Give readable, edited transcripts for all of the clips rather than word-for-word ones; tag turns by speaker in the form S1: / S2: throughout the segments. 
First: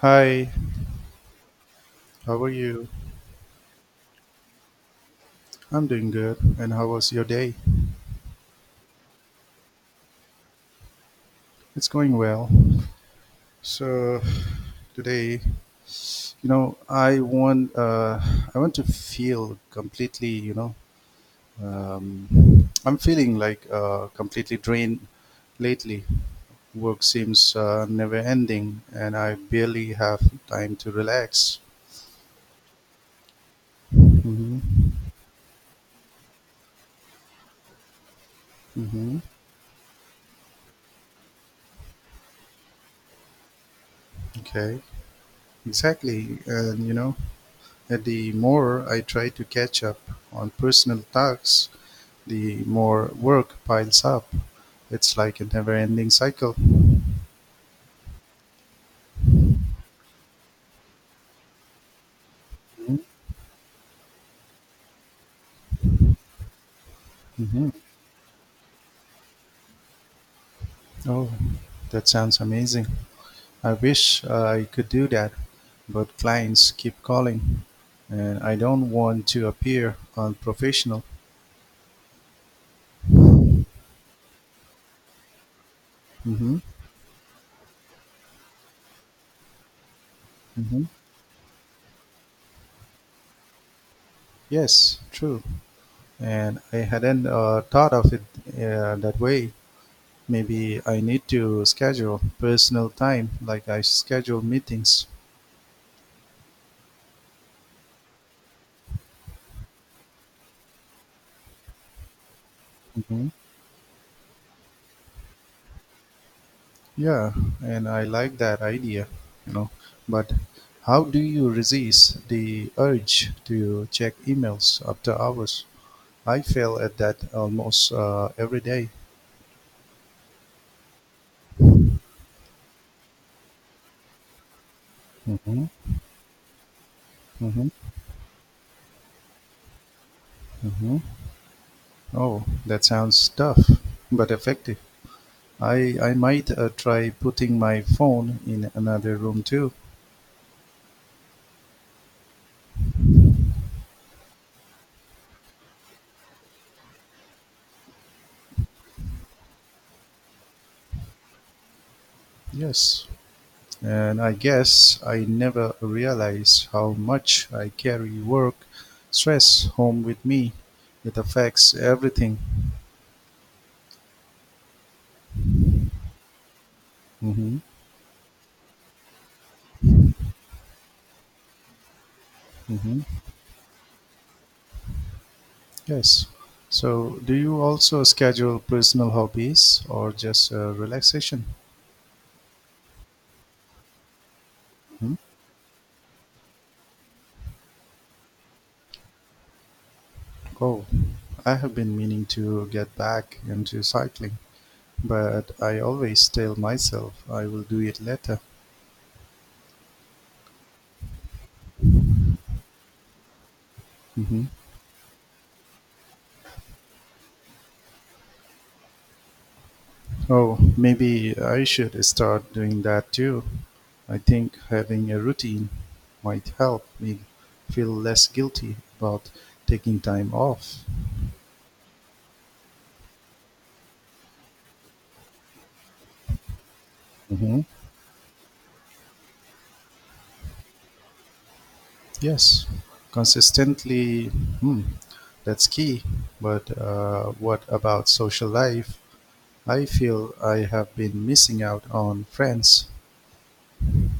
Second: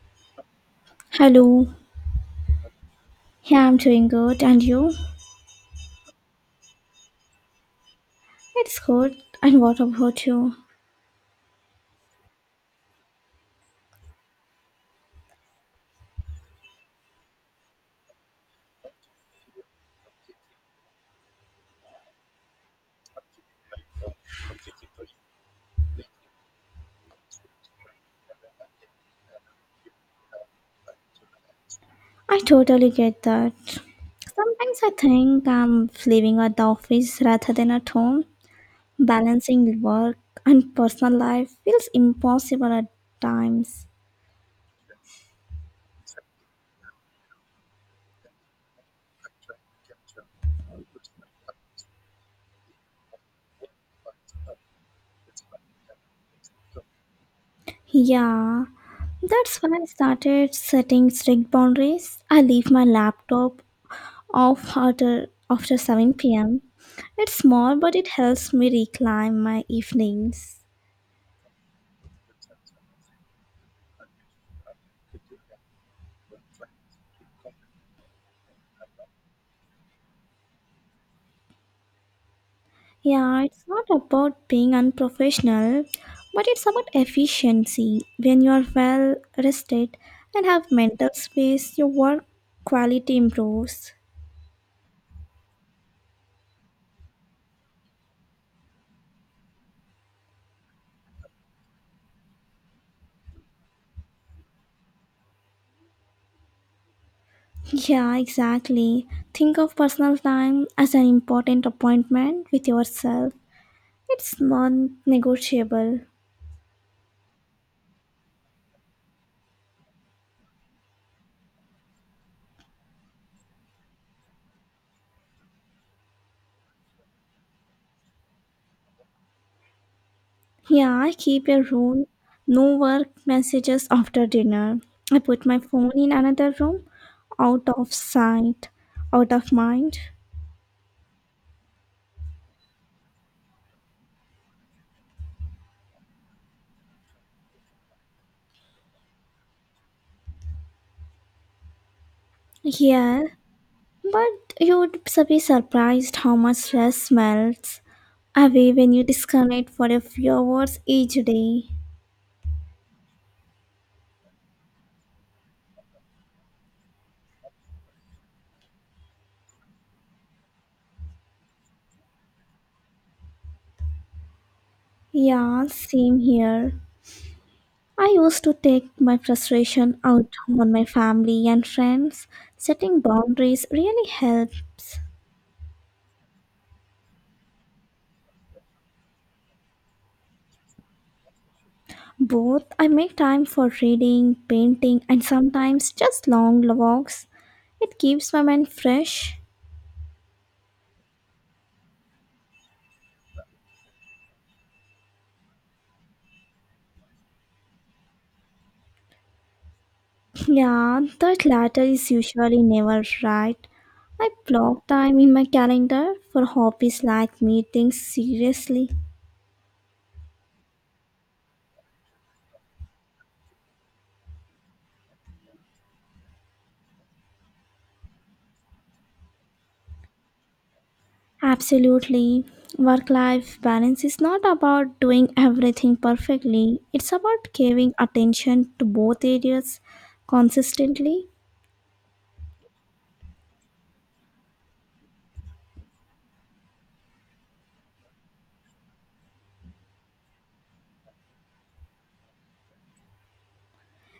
S1: Hi,
S2: Hello.
S1: how are you?
S2: Yeah, I'm doing good. And you?
S1: I'm doing good. And how was your day?
S2: It's good. And what about you?
S1: It's going well. So today, you know, I want uh, I want to feel completely. I'm feeling like completely drained lately. Work seems never ending, and I barely have time to relax.
S2: I totally get that. Sometimes I
S1: Hmm.
S2: think I'm living at the office rather than at home.
S1: Hmm.
S2: Balancing work and personal life feels impossible at times.
S1: Okay. Exactly. And the more I try to catch up on personal tasks, the more work piles up. It's like a never-ending cycle.
S2: Yeah, that's when I started setting strict boundaries. I leave my laptop off after 7 pm. It's
S1: Mm-hmm.
S2: small, but it helps me reclaim my evenings.
S1: Oh, that sounds amazing. I wish I could do that, but clients keep calling, and I don't want to appear unprofessional.
S2: Yeah, it's not about being unprofessional, but
S1: Mm-hmm.
S2: it's about efficiency. When you're well rested and have
S1: Mm-hmm.
S2: mental space, your work quality improves.
S1: Yes, true. And I hadn't thought of it that way. Maybe I need to schedule personal time like I schedule meetings.
S2: Yeah, exactly. Think of personal time as an important appointment with yourself. It's non negotiable.
S1: Yeah, and I like that idea, you know. But how do you resist the urge to check emails after hours? I fail at that almost every day.
S2: Yeah, I keep a rule no work messages after dinner. I put my
S1: Mm-hmm,
S2: phone in another room, out
S1: mm-hmm,
S2: of sight, out of mind.
S1: mm-hmm. Oh, that sounds tough, but effective. I might try putting my phone in another room too.
S2: Yeah, but you'd be surprised how much stress melts away when you disconnect for a few hours each day.
S1: Yes, and I guess I never realized how much I carry work stress home with me. It affects everything.
S2: Yeah, same here.
S1: Mm-hmm.
S2: I used to take my frustration out on my family and friends. Setting
S1: Mm-hmm.
S2: boundaries really helps.
S1: Yes. So, do you also schedule personal hobbies or just relaxation?
S2: Both, I make time for reading, painting,
S1: Hmm?
S2: and sometimes just long walks. It keeps my mind fresh.
S1: Oh, I have been meaning to get back into cycling, but I always tell myself I will do it later.
S2: Yeah, that latter is usually never right. I
S1: Hmm.
S2: block time in my calendar for hobbies like meetings seriously.
S1: Oh, maybe I should start doing that too. I think having a routine might help me feel less guilty about taking time off.
S2: Absolutely. Work life balance is not about doing everything perfectly, it's about
S1: Hmm.
S2: giving attention to both areas consistently.
S1: Yes, consistently, hmm, that's key. But what about social life? I feel I have been missing out on friends.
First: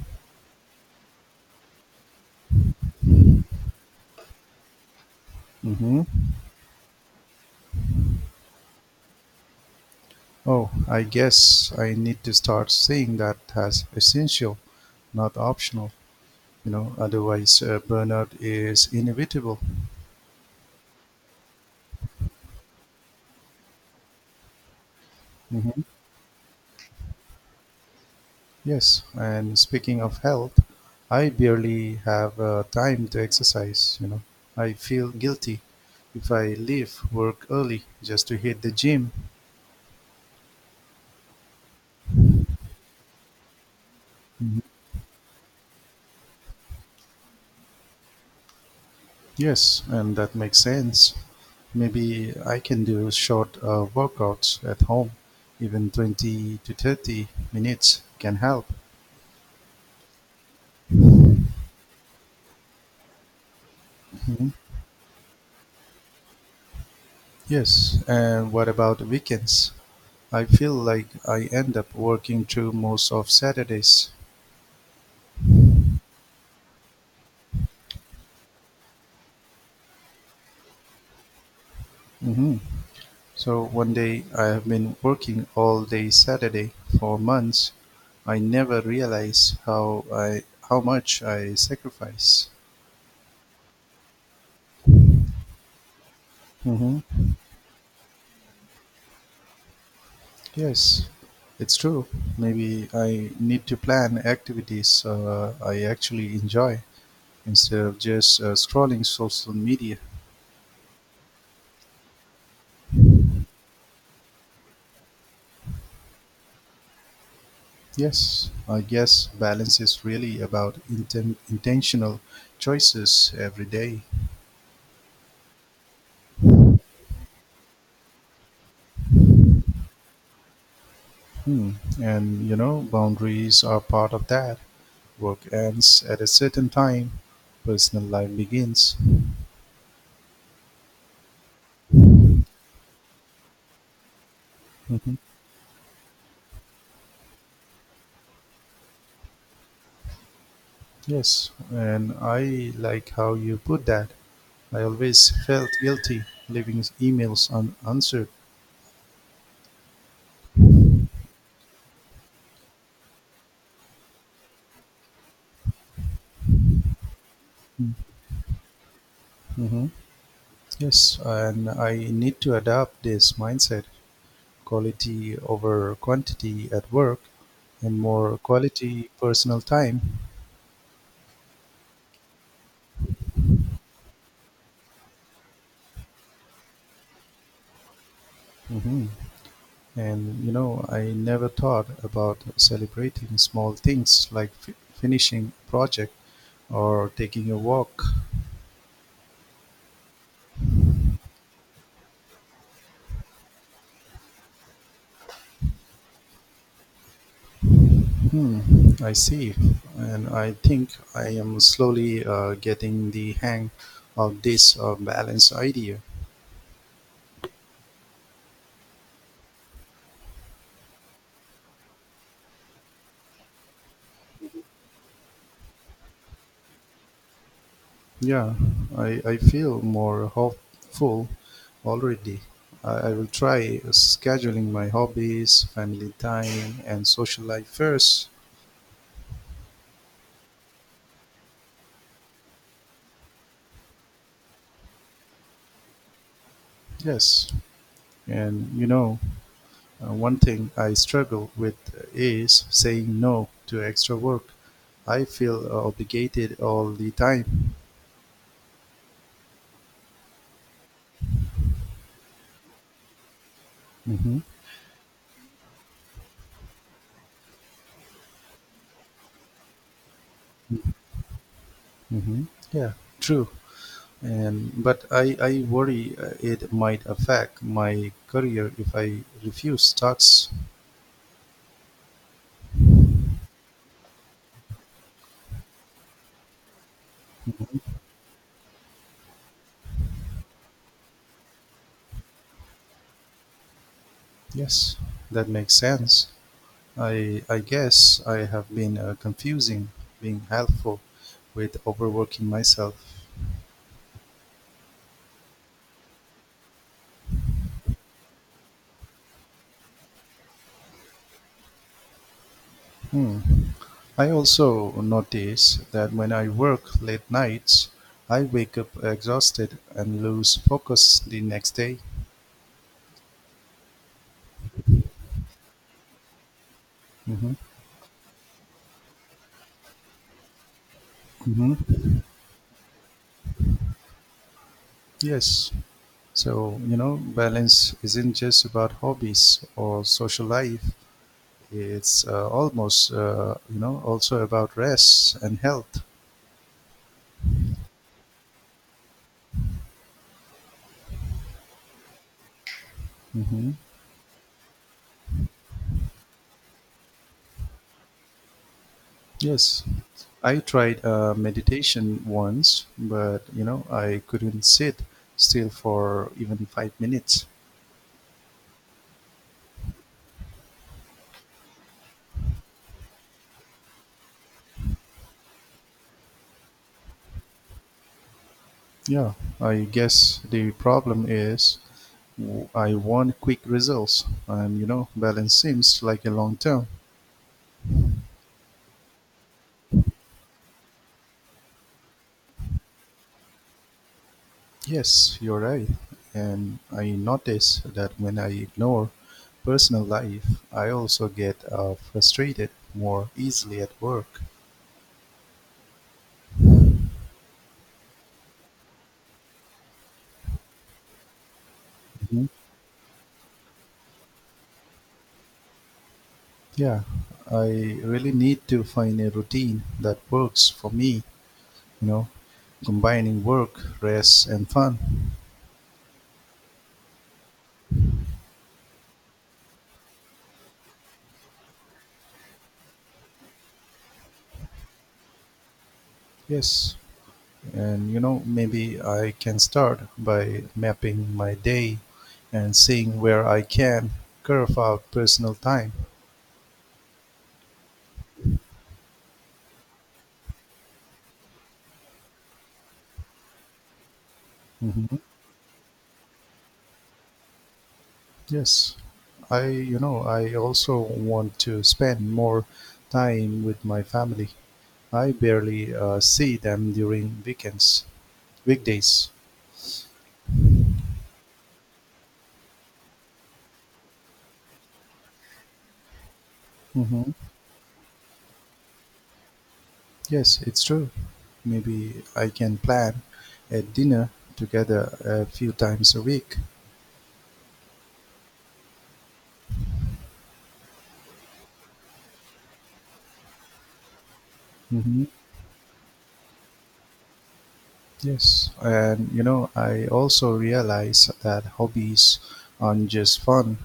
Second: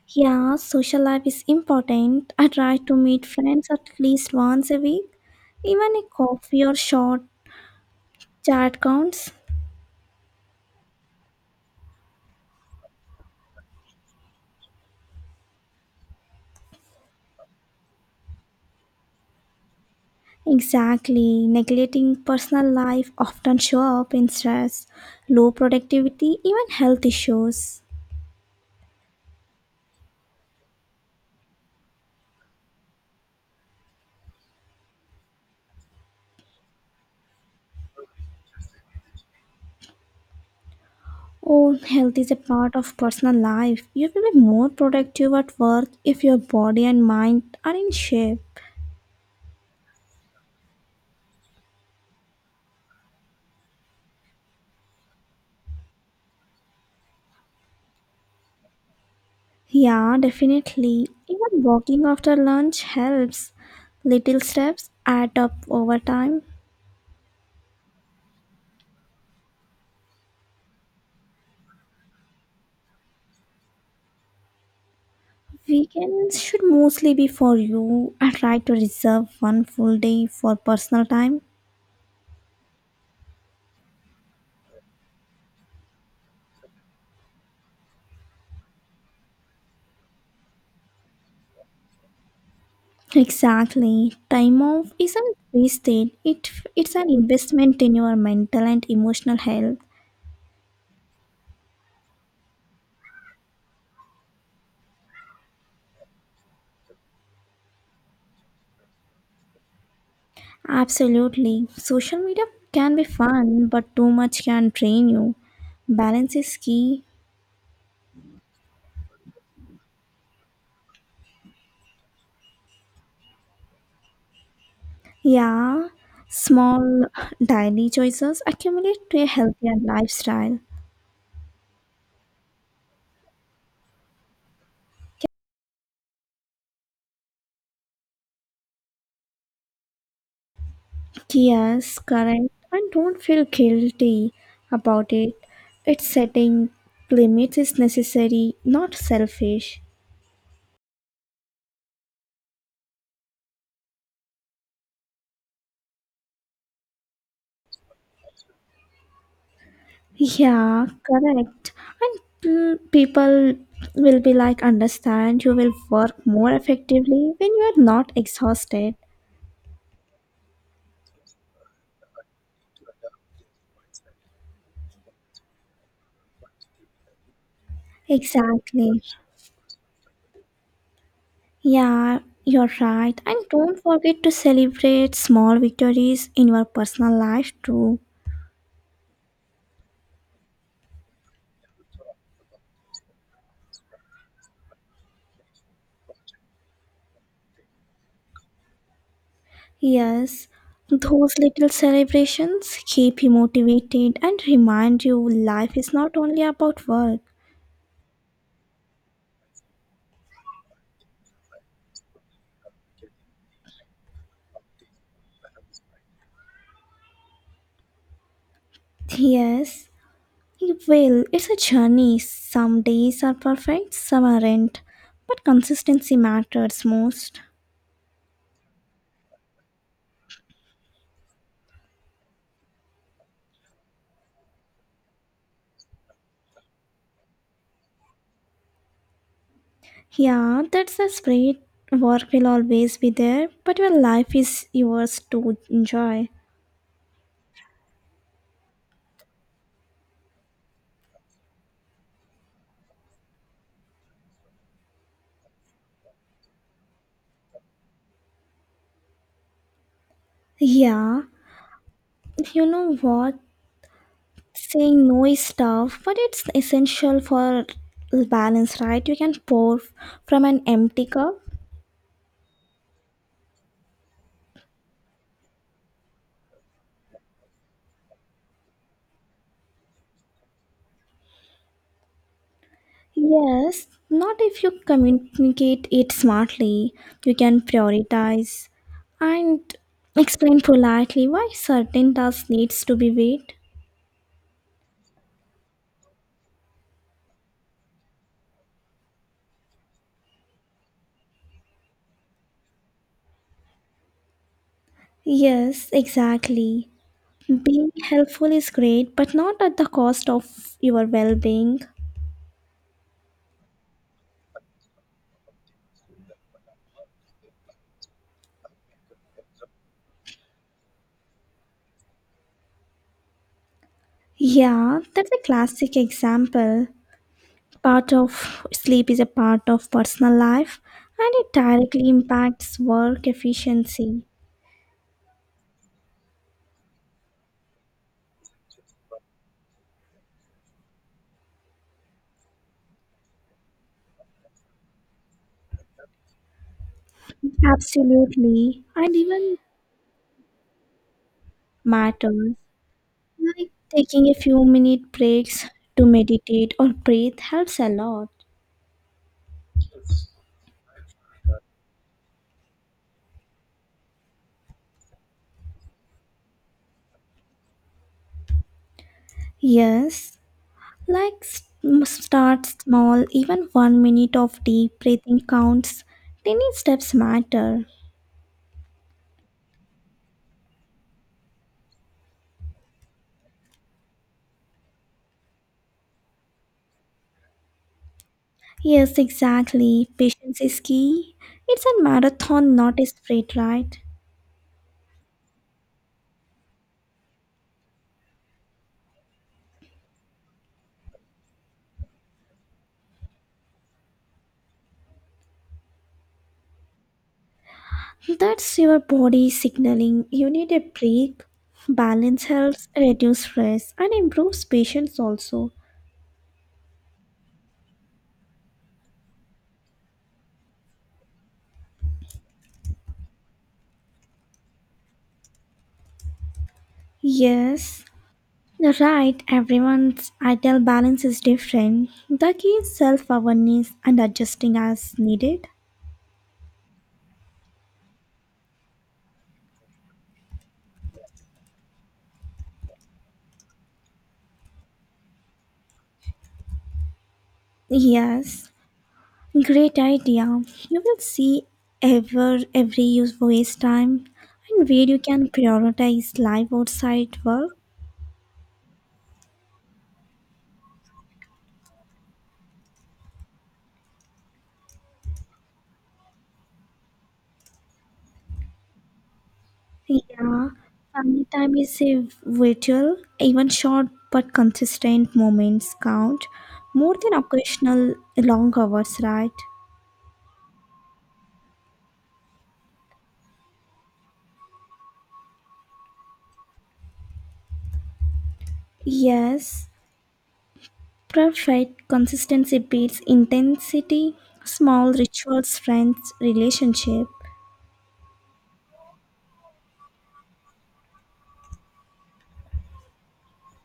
S2: Yeah, social life is important. I try to meet friends at least once a week. Even a
S1: Hmm.
S2: coffee or short chat counts.
S1: Oh, I guess I need to start seeing that as essential, not optional. Otherwise burnout is inevitable.
S2: Exactly. Neglecting personal life often show up in stress, low
S1: Hmm.
S2: productivity, even health issues.
S1: Yes, and speaking of health, I barely have time to exercise. I feel guilty if I leave work early just to hit the gym.
S2: Oh, health is a part of personal life. You will be
S1: Mhm.
S2: more productive at work if your body and mind are in shape.
S1: Yes, and that makes sense. Maybe I can do short workouts at home. Even 20 to 30 minutes can help.
S2: Yeah, definitely. Even walking after lunch helps. Little
S1: Mhm.
S2: steps add up over time.
S1: Yes, and what about weekends? I feel like I end up working through most of Saturdays.
S2: Weekends should mostly be for you. I try to reserve one full day for personal time.
S1: Mhm. So one day I have been working all day Saturday for months. I never realized how much I sacrifice.
S2: Exactly. Time off isn't wasted. It's
S1: Hmm.
S2: an investment in your mental and emotional health.
S1: Yes, it's true. Maybe I need to plan activities I actually enjoy instead of just scrolling social media.
S2: Absolutely. Social media can be fun, but too much can drain you. Balance is key.
S1: Yes, I guess balance is really about intentional choices every day.
S2: Yeah. Small daily choices accumulate to a healthier lifestyle.
S1: Hmm. And boundaries are part of that. Work ends at a certain time, personal life begins.
S2: Yes, correct. And don't feel guilty about
S1: Hmm.
S2: it. It's setting limits is necessary, not selfish.
S1: Yes, and I like how you put that. I always felt guilty leaving emails unanswered.
S2: Yeah, correct. And people will be like, understand you will work more effectively when you are not exhausted.
S1: Hmm. Yes, and I need to adopt this mindset. Quality over quantity at work and more
S2: Exactly.
S1: quality personal time.
S2: Yeah, you're right. And don't forget to celebrate small victories in your personal life too.
S1: Hmm. And I never thought about celebrating small things like finishing a project or taking a walk.
S2: Yes, those little celebrations keep you motivated and remind you life is not only about work.
S1: Hmm, I see. And I think I am slowly getting the hang of this balance idea.
S2: Yes. Well, it's a journey. Some days are perfect, some aren't. But consistency matters most.
S1: Yeah, I feel more hopeful already. I will try scheduling my hobbies, family time, and social life first.
S2: Yeah, that's a spirit. Work will always be there, but your life is yours to enjoy.
S1: Yes. And one thing I struggle with is saying no to extra work. I feel obligated all the time.
S2: Yeah, you know what?
S1: Mm-hmm.
S2: Saying no is tough, but it's essential for balance, right? You can pour from an empty cup.
S1: Mm-hmm. Yeah, true. And but I worry it might affect my career if I refuse tasks.
S2: Yes, not if you communicate it smartly. You can prioritize and explain politely why certain tasks needs to be weighed.
S1: Yes, that makes sense. I guess I have been confusing being helpful with overworking myself.
S2: Yes, exactly. Being helpful is great, but not at the cost of your well-being.
S1: Hmm. I also notice that when I work late nights, I wake up exhausted and lose focus the next day.
S2: Yeah, that's a classic example.
S1: Hmm.
S2: Part of sleep is a part of personal life, and it directly
S1: Hmm.
S2: impacts work efficiency.
S1: Yes. So, balance isn't just about hobbies or social life. It's almost, also about rest and health.
S2: Absolutely. And even matters. Like
S1: Mhm.
S2: taking a few minute breaks to meditate or breathe helps a lot.
S1: Yes, I tried meditation once, but I couldn't sit still for even 5 minutes.
S2: Yes, like start small, even 1 minute of deep breathing counts. Tiny steps matter.
S1: Yeah, I guess the problem is I want quick results, and balance seems like a long term.
S2: Yes, exactly. Patience is key. It's a marathon, not a sprint, right?
S1: Yes, you're right. And I notice that when I ignore personal life, I also get frustrated more easily at work.
S2: That's your body signaling you need a break. Balance
S1: Mhm.
S2: helps reduce stress and improves patience also.
S1: Yeah, I really need to find a routine that works for me, you know, combining work, rest, and fun.
S2: Yes. You're right, everyone's ideal balance is different. The key is self awareness and adjusting as needed.
S1: Yes, and maybe I can start by mapping my day and seeing where I can carve out personal time.
S2: Yes, great idea. You will see every use waste time and where
S1: Hmm.
S2: you can prioritize life outside work.
S1: Yes, I also want to spend more time with my family. I barely see them during weekends, weekdays.
S2: Yeah, family time is a virtual, even short but consistent moments count more
S1: Hmm.
S2: than occasional long hours, right?
S1: Yes, it's true. Maybe I can plan a dinner together a few times a week.
S2: Yes, provide consistency beats intensity. Small
S1: Hmm.
S2: rituals friends relationship.
S1: Yes, and I also realize that hobbies aren't just fun,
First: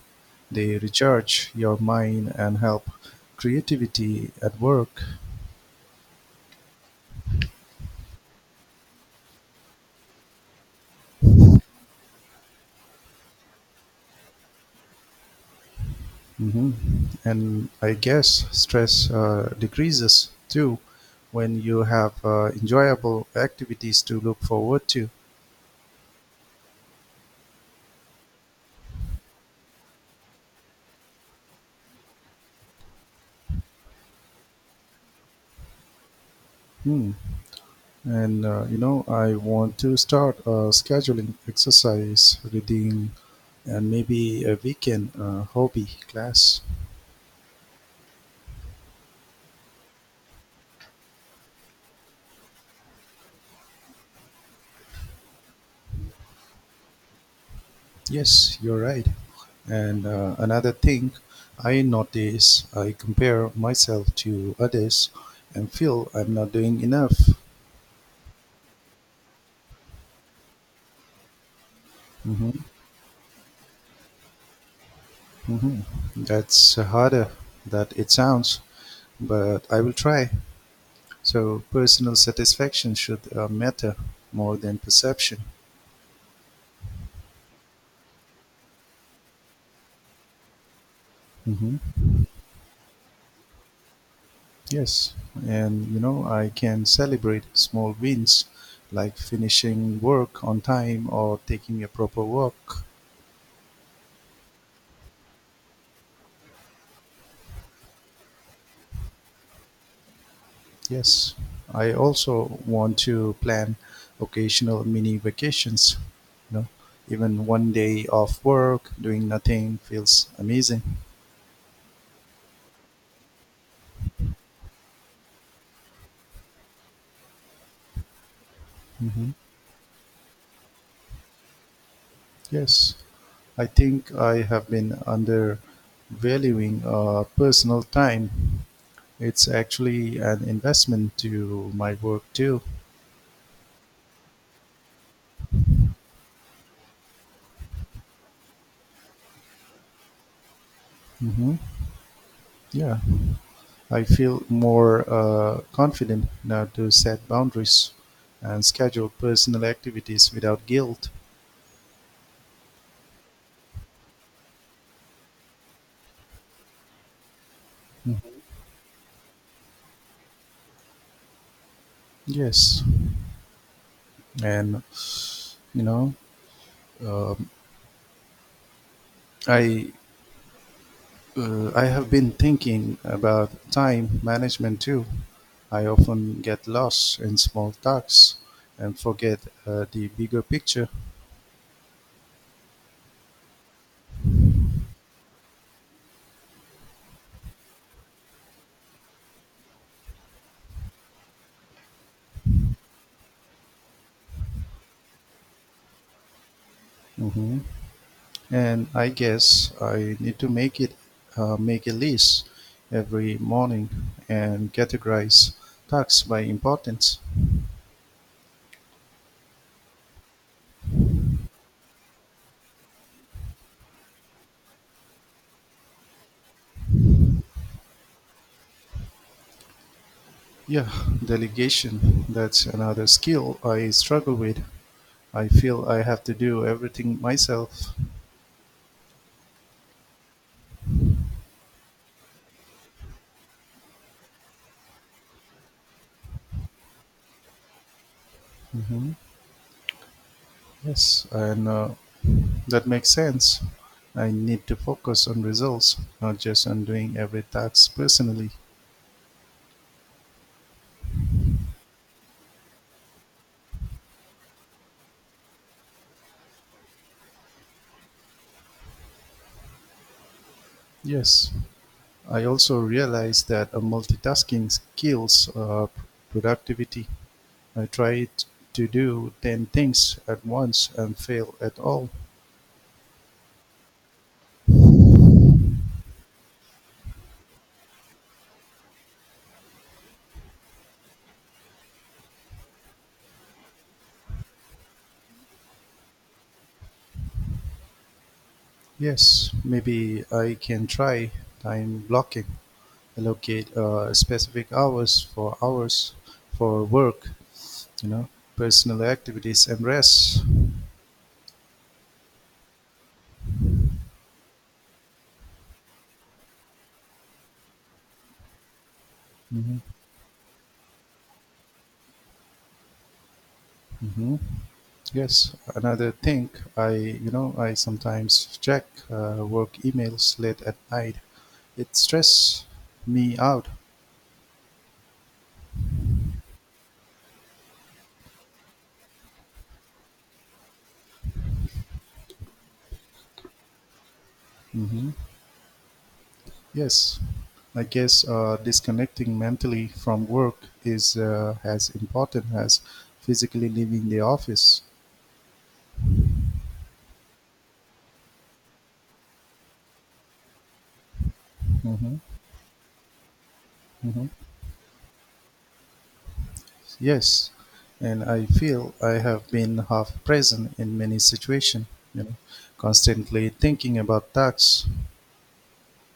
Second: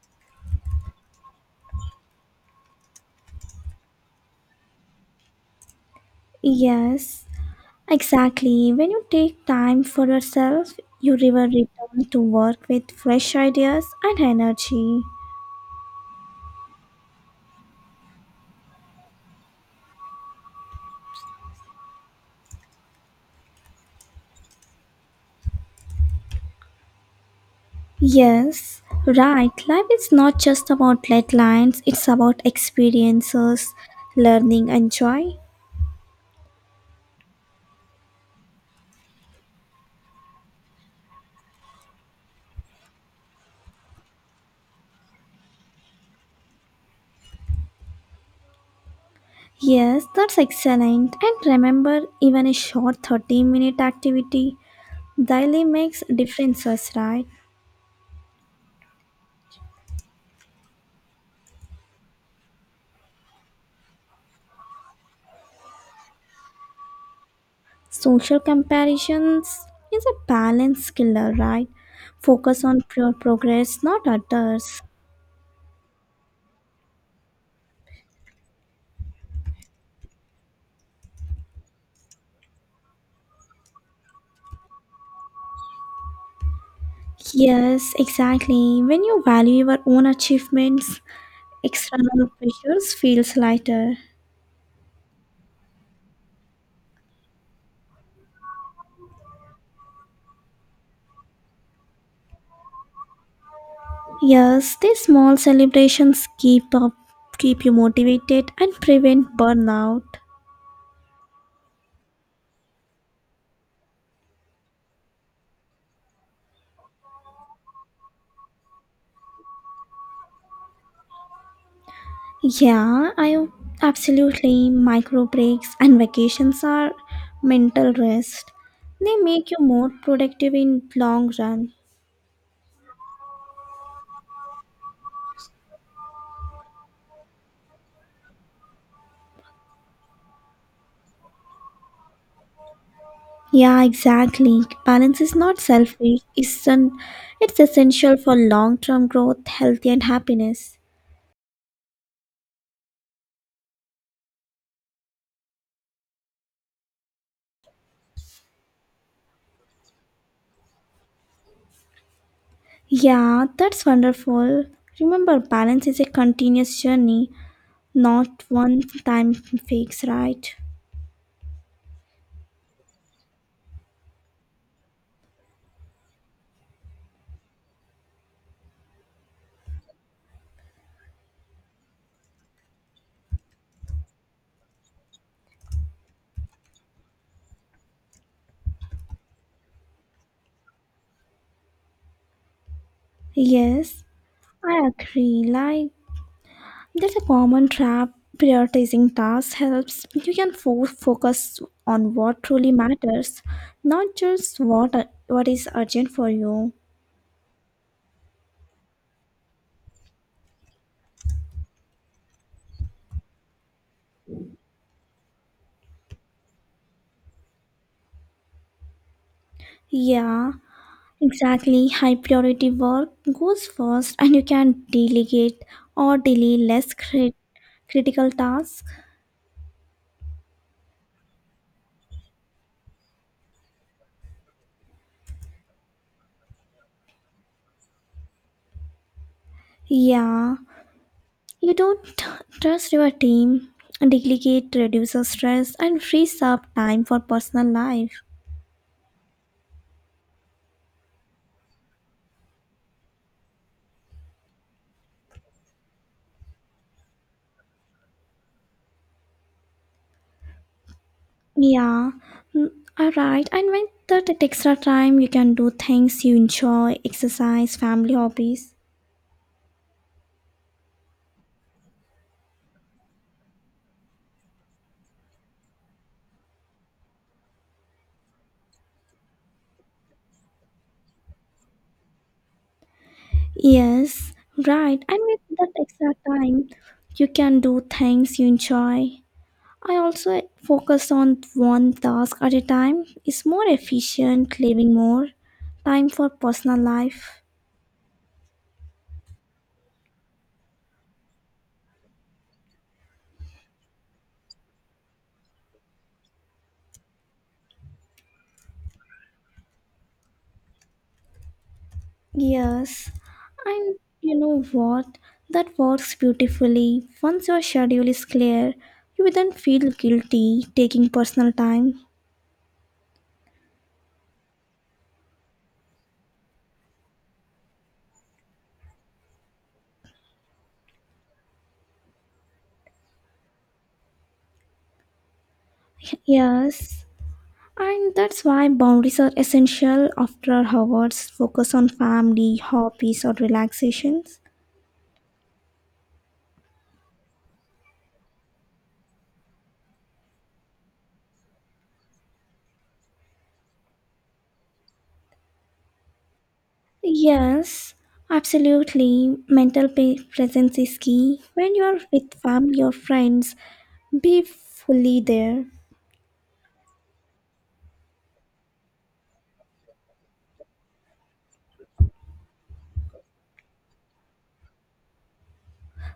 S1: they recharge your mind and help creativity at work.
S2: Yes, exactly. When you take time for yourself, you will return to work with fresh ideas and energy.
S1: Hmm. And I guess stress decreases too when you have enjoyable activities to look forward to.
S2: Yes, right. Life is not just about deadlines, it's about experiences, learning, and joy.
S1: Hmm. And I want to start scheduling exercise, reading, and maybe a weekend hobby class.
S2: Yes, that's excellent. And remember, even a short 30-minute activity daily makes differences, right?
S1: Yes, you're right. And another thing I notice, I compare myself to others and feel I'm not doing enough.
S2: Social comparisons is a balance killer, right?
S1: Hmm.
S2: Focus on your progress, not others.
S1: Hmm. That's harder than it sounds, but I will try. So, personal satisfaction should matter more than perception.
S2: Yes, exactly. When you value your own achievements,
S1: Mhm.
S2: external pressures feels lighter.
S1: Yes, and I can celebrate small wins like finishing work on time or taking a proper walk.
S2: Yes, these small celebrations keep you motivated and prevent burnout.
S1: Yes, I also want to plan occasional mini vacations. You know, Even one day off work, doing nothing feels amazing.
S2: Yeah, I absolutely. Micro breaks and vacations are mental rest. They
S1: Hmm.
S2: make you more productive in long run.
S1: Yes, I think I have been undervaluing personal time. It's actually an investment to my work too.
S2: Yeah, exactly. Balance is not selfish. It's essential for long-term growth, health, and happiness.
S1: Hmm. Yeah, I feel more confident now to set boundaries and schedule personal activities without guilt.
S2: Yeah, that's wonderful. Remember, balance is a continuous journey,
S1: Mhm.
S2: not one time fix, right?
S1: Yes, and you know, um, I I have been thinking about time management too. I often get lost in small tasks and forget the bigger picture.
S2: Yes, I agree. Like, that's a common trap. Prioritizing tasks helps. You can focus on what truly matters, not just what is urgent for you.
S1: Hmm. And I guess I need to make a list every morning and categorize tasks by importance.
S2: Yeah, exactly. High priority work goes first, and you can delegate or delay less critical tasks.
S1: Yeah, delegation. That's another skill I struggle with. I feel I have to do everything myself.
S2: Yeah, you don't trust your team. Delegate reduces stress and frees up time for personal life.
S1: Hmm. Yes, and that makes sense. I need to focus on results, not just on doing every task personally.
S2: Yeah, mm, all right. And when that at extra time, you can do things you enjoy, exercise, family hobbies.
S1: Yes. I also realized that multitasking kills productivity. I tried to do 10 things at once and fail at all.
S2: Yes, right. And with that extra time, you can do things you enjoy. I also focus on one task at a time. It's more efficient, living more time for personal life.
S1: Yes, maybe I can try time blocking, allocate specific hours for work, you know, personal activities and rest.
S2: Yes, and you know what? That works beautifully. Once your schedule is clear, you will then
S1: Hmm.
S2: feel guilty taking personal time.
S1: Hmm. Yes, another thing I you know I sometimes check work emails late at night. It stress me out.
S2: Yes, and that's why boundaries are essential after hours. Focus on family, hobbies, or relaxations.
S1: Hmm. Yes, I guess disconnecting mentally from work is as important as physically leaving the office.
S2: Yes, absolutely. Mental presence is key. When you are
S1: Hmm.
S2: with family or friends,
S1: Hmm.
S2: be fully there.
S1: Yes, and I feel I have been half present in many situations. You know, Constantly thinking about tasks.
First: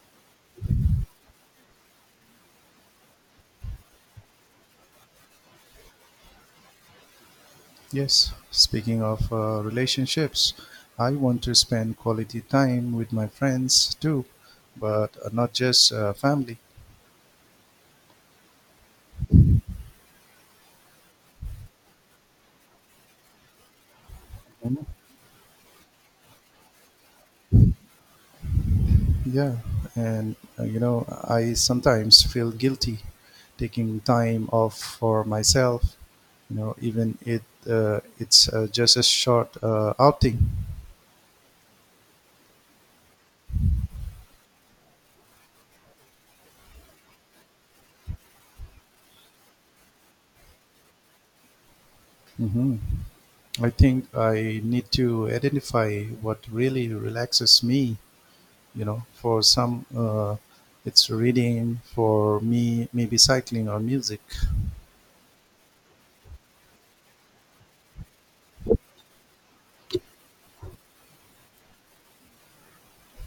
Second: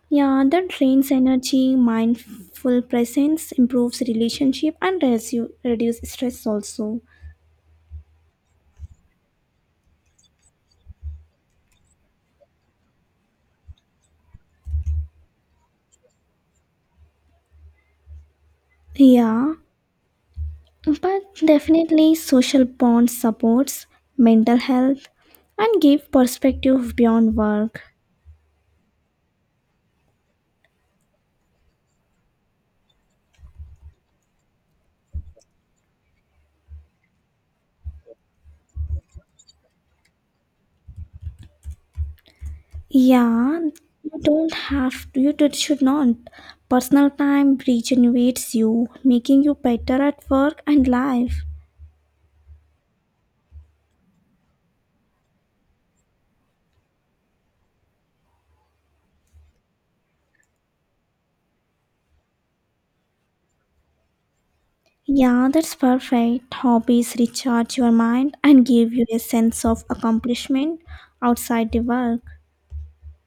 S2: Yeah, that drains energy, mindful presence improves relationship and reduce stress also.
S1: Yes, speaking of relationships, I want to spend quality time with my friends too, but not just family.
S2: Yeah, but definitely social bonds supports mental
S1: Mhm.
S2: health and give perspective beyond work.
S1: Yeah, and I sometimes feel guilty taking time off for myself. Even it's just a short outing.
S2: Yeah, you don't have to, you should not. Personal time regenerates you, making you better at work and life.
S1: Hmm. I think I need to identify what really relaxes me, for some it's reading, for me maybe cycling or music.
S2: Yeah, that's perfect. Hobbies recharge your mind and give you a sense of accomplishment outside the work.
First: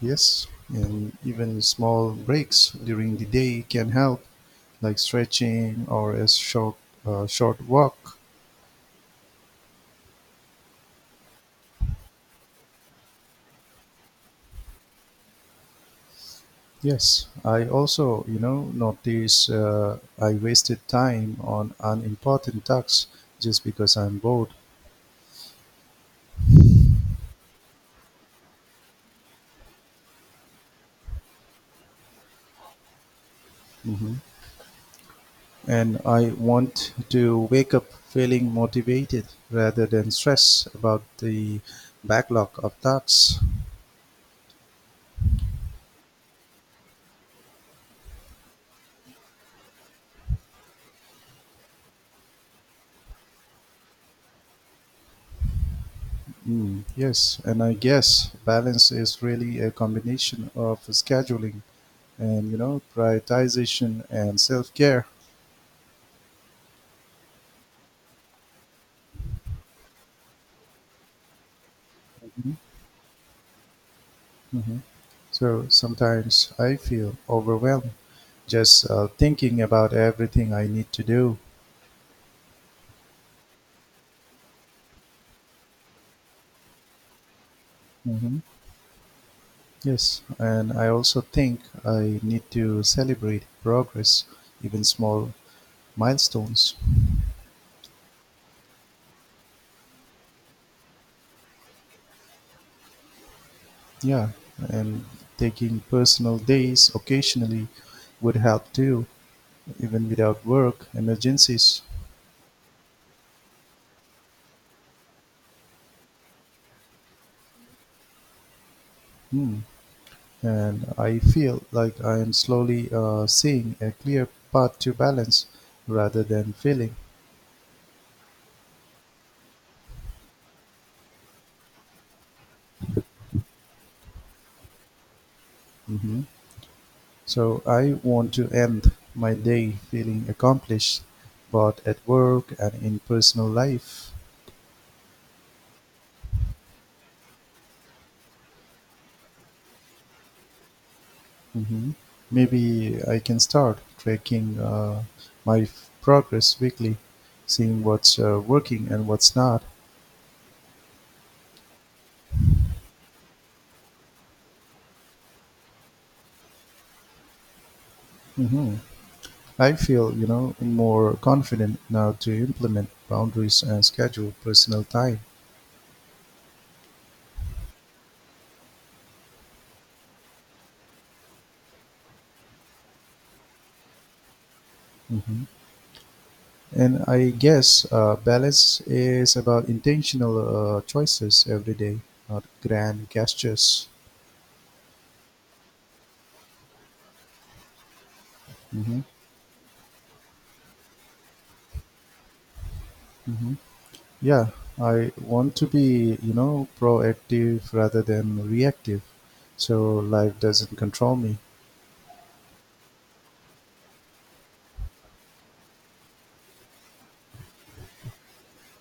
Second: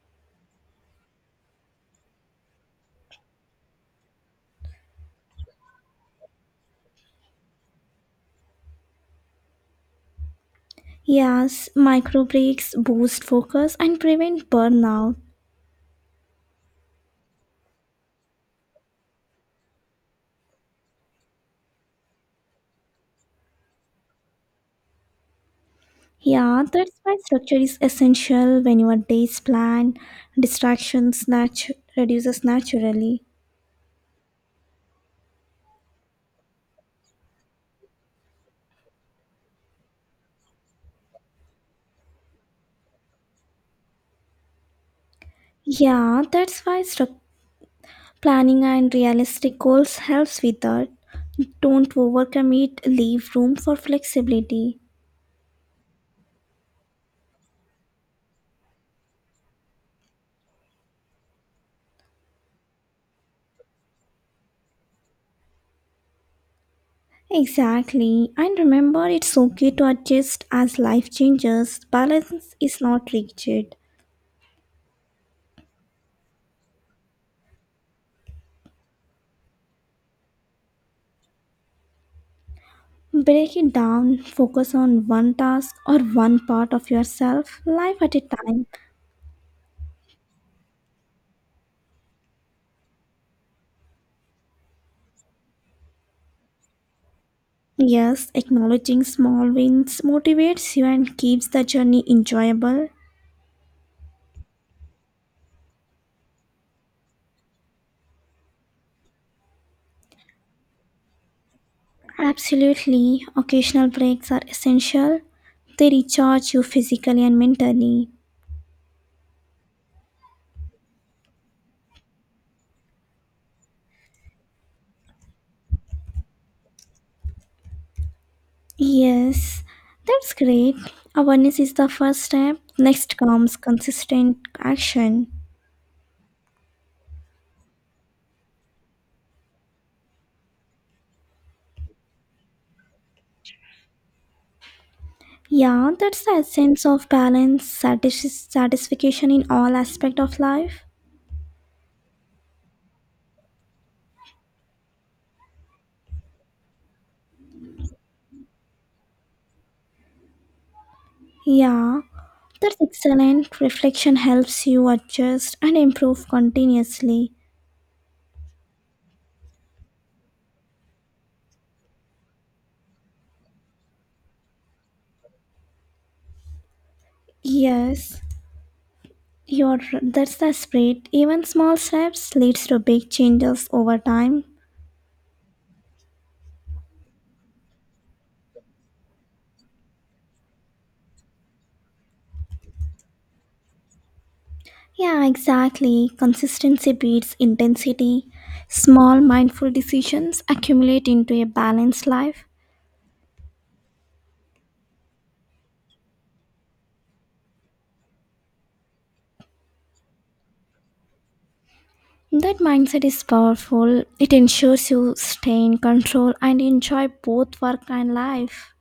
S1: Yes, and even small breaks during the day can help, like stretching or a short walk.
S2: Yes, micro breaks boost focus and prevent burnout.
S1: Yes, I also notice I wasted time on unimportant tasks just because I'm bored.
S2: Yeah, that's why structure is essential when your day is planned. Distractions reduces naturally.
S1: Hmm. And I want to wake up feeling motivated rather than stressed about the backlog of tasks.
S2: Yeah, that's why planning and realistic goals helps with that. Don't overcommit, leave room for flexibility.
S1: Mm, yes, and I guess balance is really a combination of scheduling and prioritization and self-care.
S2: Exactly, and remember it's okay to adjust as life changes. Balance
S1: Mhm,
S2: is not rigid.
S1: mhm. So sometimes I feel overwhelmed just thinking about everything I need to do.
S2: Break it down, focus on one task or one part of yourself, life at a
S1: Mm-hmm.
S2: time.
S1: Yes, and I also think I need to celebrate progress, even small milestones.
S2: Yes, acknowledging small wins motivates you and keeps the journey enjoyable.
S1: Yeah, and taking personal days occasionally would help too, even without work emergencies.
S2: Absolutely, occasional breaks are essential. They recharge you physically and mentally.
S1: Hmm. And I feel like I am slowly seeing a clear path to balance rather than feeling.
S2: Yes, that's great. Awareness is the first step. Next comes consistent action.
S1: Hmm. So I want to end my day feeling accomplished, both at work and in personal life.
S2: Yeah, that's the essence of balance, satisfaction in all aspect of life.
S1: Mhm. Maybe I can start tracking my progress weekly, seeing what's working and what's not.
S2: Yeah, that's excellent. Reflection helps you adjust and improve continuously.
S1: Hmm. I feel, more confident now to implement boundaries and schedule personal time.
S2: Yes, you're that's the spirit. Even small steps leads to big changes over time.
S1: Hmm. And I guess balance is about intentional choices every day, not grand gestures.
S2: Yeah, exactly. Consistency beats intensity.
S1: Hmm.
S2: Small mindful decisions accumulate into a balanced life.
S1: Hmm. Yeah, I want to be, proactive rather than reactive. So life doesn't control me.
S2: That mindset is powerful. It ensures you stay in control and enjoy both work and life.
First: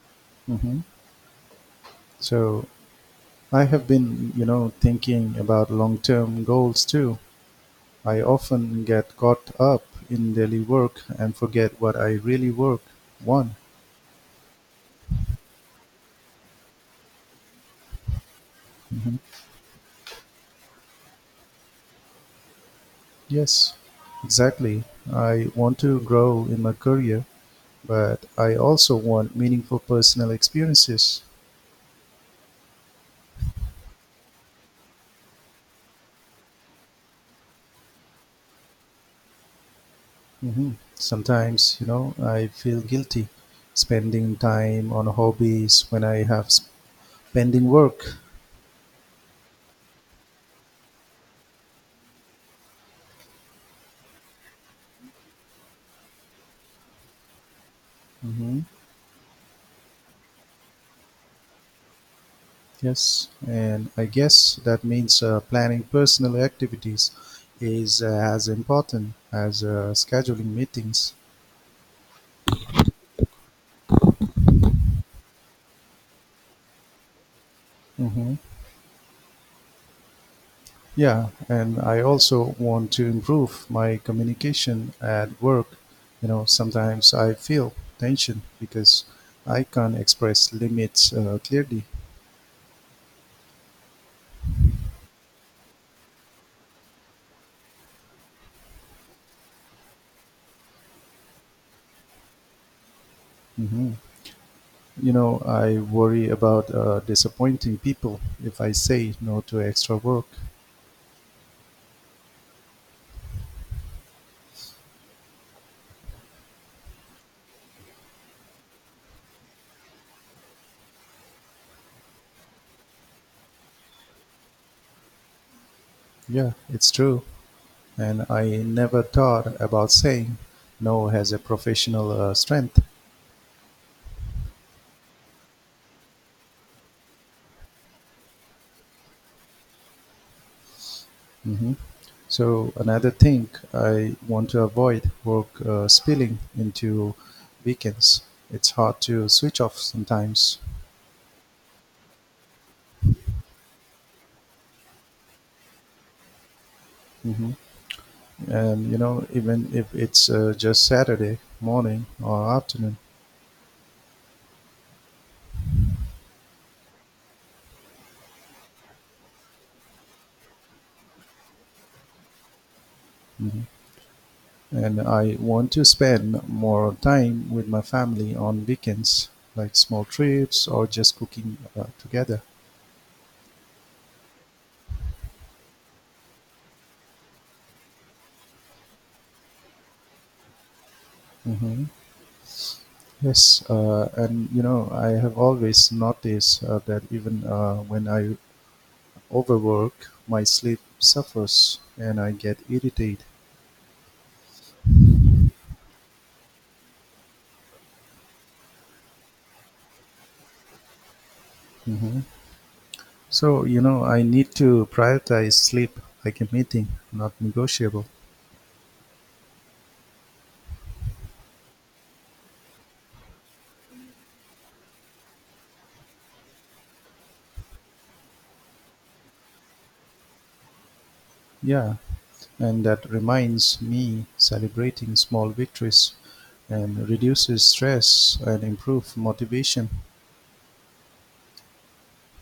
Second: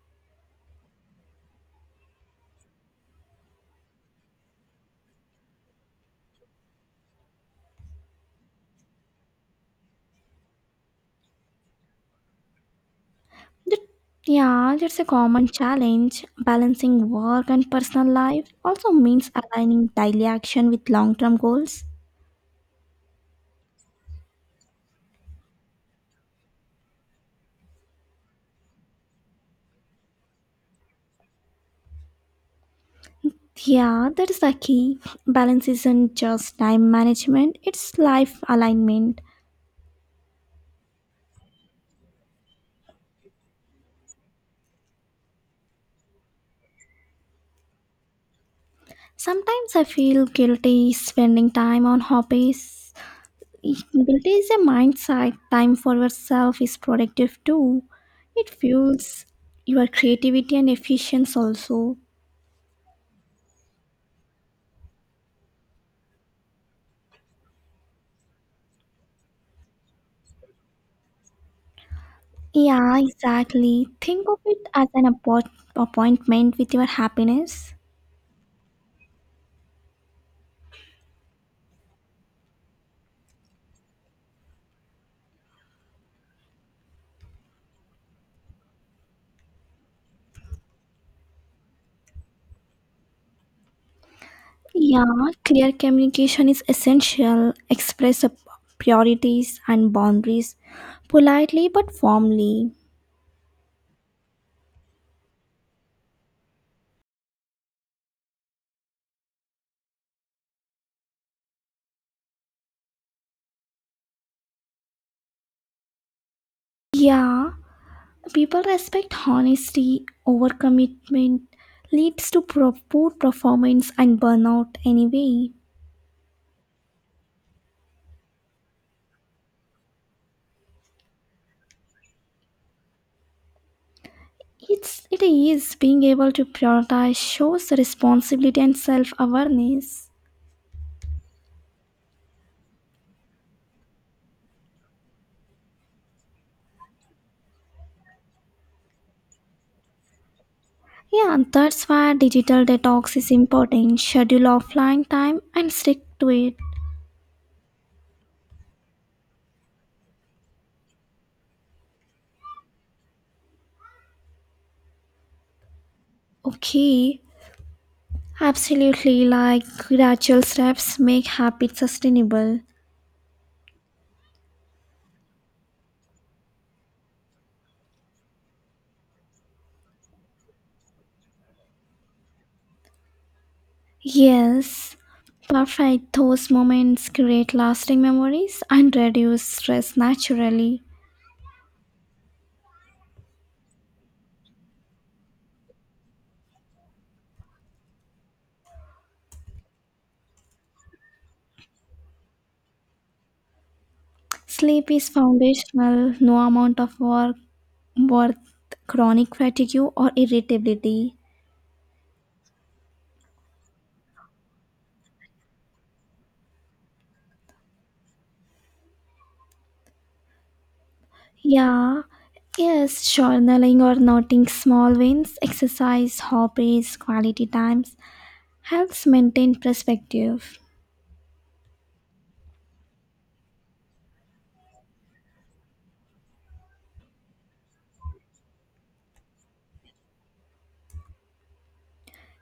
S1: Hmm. So I have been, thinking about long term goals too. I often get caught up in daily work and forget what I really work want.
S2: That- yeah, that's a common challenge. Balancing work and personal life also
S1: Hmm.
S2: means aligning daily action with long term goals.
S1: Yes, exactly. I want to grow in my career, but I also want meaningful personal experiences.
S2: Yeah, that is the key. Balance isn't just time management, it's life alignment.
S1: Mhm. Sometimes, I feel guilty spending time on hobbies when I have pending work.
S2: Sometimes I feel guilty spending time on hobbies. Guilty is a mindset. Time for yourself is productive too. It
S1: Hmm.
S2: fuels your creativity and efficiency also.
S1: Yes, and I guess that means planning personal activities is as important as scheduling meetings.
S2: Yeah, exactly. Think of it as an appointment with your happiness.
S1: Hmm. Yeah, and I also want to improve my communication at work. Sometimes I feel tension because I can't express limits clearly.
S2: Yeah, clear communication is essential. Express your priorities and boundaries politely but firmly.
S1: Mhm. I worry about disappointing people if I say no to extra work.
S2: Yeah, people respect honesty, overcommitment leads to poor performance and burnout anyway.
S1: Yeah, it's true. And I never thought about saying no as a professional strength.
S2: It's it is being able to prioritize shows responsibility and self-awareness.
S1: Hmm. So, another thing I want to avoid work spilling into weekends. It's hard to switch off sometimes.
S2: Yeah, and that's why digital detox is important. Schedule offline time and stick to it.
S1: Hmm. And, even if it's just Saturday morning or afternoon.
S2: Okay, absolutely. Like gradual steps make habits sustainable.
S1: And I want to spend more time with my family on weekends, like small trips or just cooking together.
S2: Yes, perfect. Those moments create lasting memories and reduce stress naturally.
S1: Hmm. Yes, I have always noticed that even when I overwork, my sleep suffers and I get irritated.
S2: Sleep is foundational, no amount of work worth chronic fatigue or irritability.
S1: Hmm. So, I need to prioritize sleep like a meeting, not negotiable.
S2: Yeah, yes, journaling or noting small wins, exercise, hobbies, quality times helps maintain perspective.
S1: Yeah, and that reminds me celebrating small victories and reduces stress and improve motivation.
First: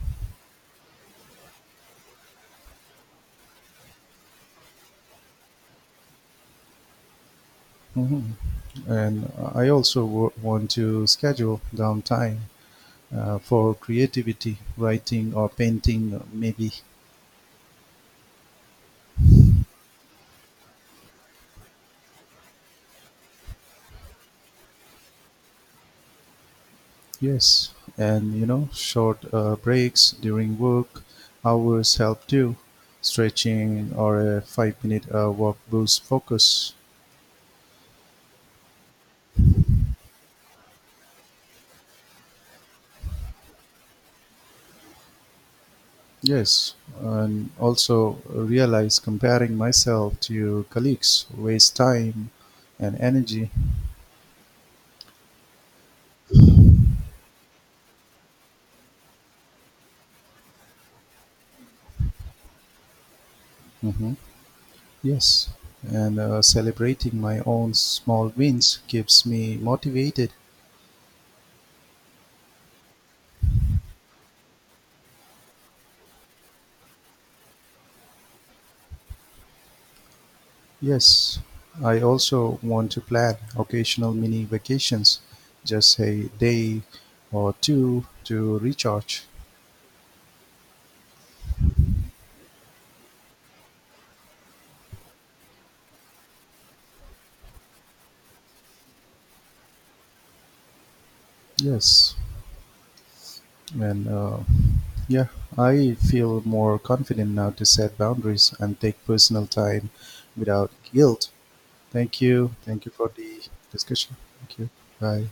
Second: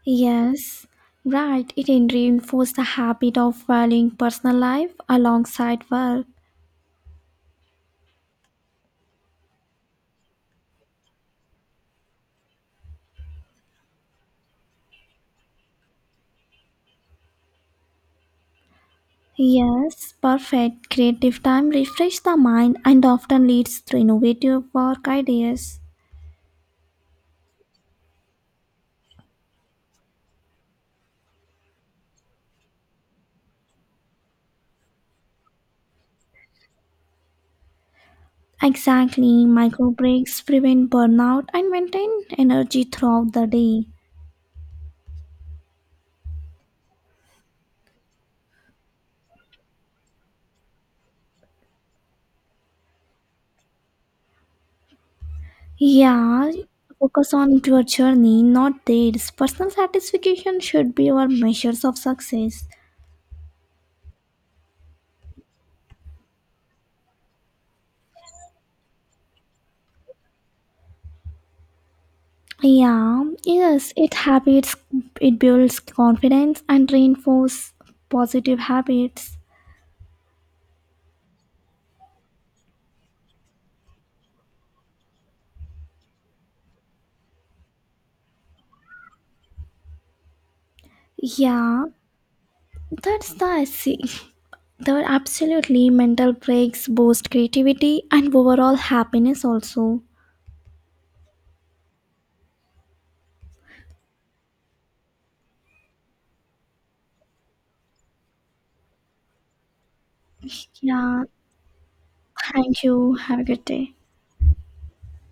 S2: Yes, right, it reinforces the habit of valuing personal life alongside work.
S1: Mhm. And I also want to schedule downtime for creativity, writing or painting, maybe.
S2: Yes, perfect. Creative time refresh the mind and often leads to innovative work ideas.
S1: Yes, and short breaks during work hours help too. Stretching or a 5-minute walk boosts focus.
S2: Exactly, micro breaks prevent burnout and maintain energy throughout the day.
S1: Yes, and also realize comparing myself to colleagues waste time and energy.
S2: Yeah, focus on your journey, not theirs. Personal satisfaction should be your measures of success.
S1: Hmm. Yes, and celebrating my own small wins keeps me motivated.
S2: Yeah, yes, it builds confidence and reinforce positive habits.
S1: Yes, I also want to plan occasional mini vacations, just a day or two to recharge.
S2: Yeah, that's the there are absolutely mental breaks boost creativity and overall happiness also.
S1: Yes, and Yeah, I feel more confident now to set boundaries and take personal time without
S2: Yeah,
S1: guilt. Thank you.
S2: thank
S1: Thank you for
S2: you. Have a
S1: the
S2: good day.
S1: discussion. Thank you. Bye.